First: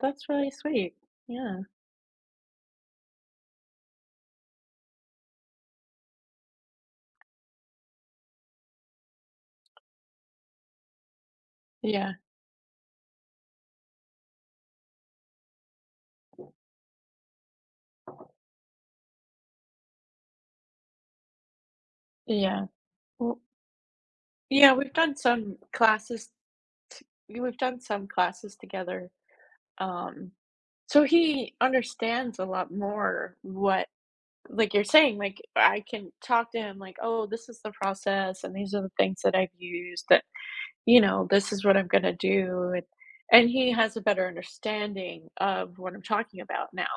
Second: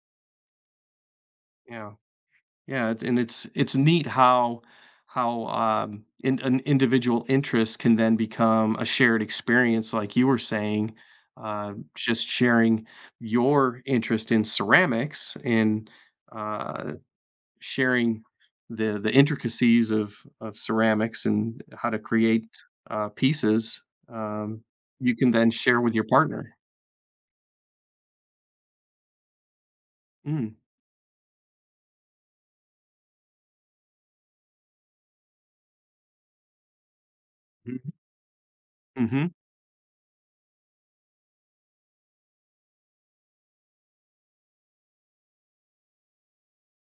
That's really sweet, yeah. Yeah. Yeah, and it's it's neat how how, um, an individual interest can then become a shared experience, like you were saying, uh, Yeah. just sharing your interest in ceramics, and, uh, sharing the the intricacies of of ceramics and how to create, Yeah. uh, pieces, um, Yeah, we've you done can then some share with your classes partner. t y we've done some classes together. Um, Mm. so he understands a lot more what, like, you're saying. Like, I can talk to him like, "Oh, this is the Mhm. process and these are the things Mhm. that I've used." That you know, "This is what I'm gonna do," and and he has a better understanding of what I'm talking about now.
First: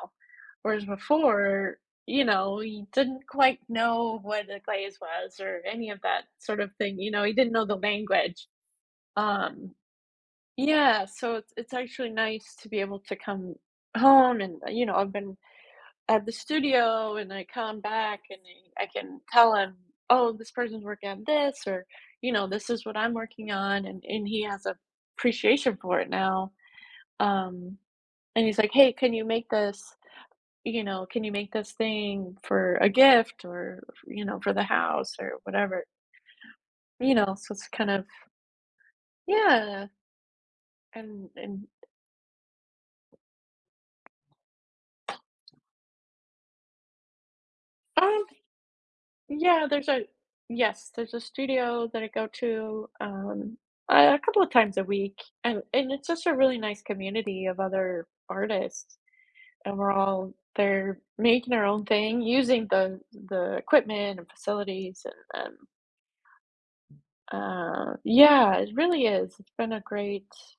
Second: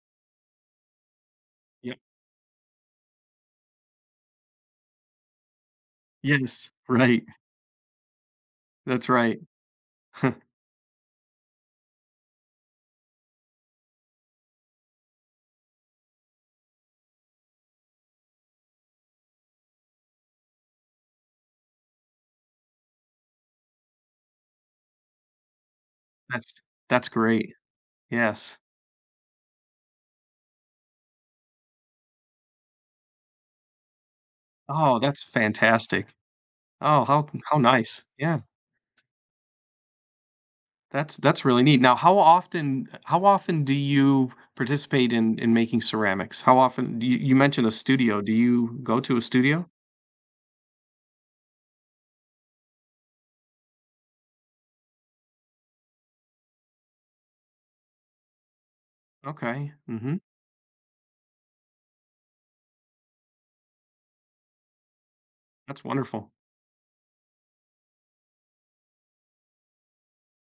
Whereas before, Yeah. you know, he didn't quite know what the glaze was or any of that sort of Yes, thing, you know, right. he didn't know the language. That's right. Um, yeah, so it's it's actually nice to be able to come home and, you know, I've been at the studio and I come back and then I can tell him, "Oh, this person's working on this," or, you know, "This is what I'm working on," and and he has an appreciation for it That's now. that's great. Um, and he's Yes. like, "Hey, can you make this," you know? Can you make this thing for a gift or, f you know, for the Oh, house that's or whatever." fantastic. Oh, You how know, so how it's kind nice. of Yeah. Yeah. That's And that's really and neat. Now, how often uh, how often do you participate in in making ceramics? How often do you you mentioned a studio. Um Do you go to a Yeah, studio? there's a yes, there's a studio that I go to, um, a couple of times a week, and and it's just a really nice community of other artists. Okay. And we're Mhm. all they're making their own thing, using the the equipment and facilities and, um That's wonderful. Uh, yeah, it really is. It's been a great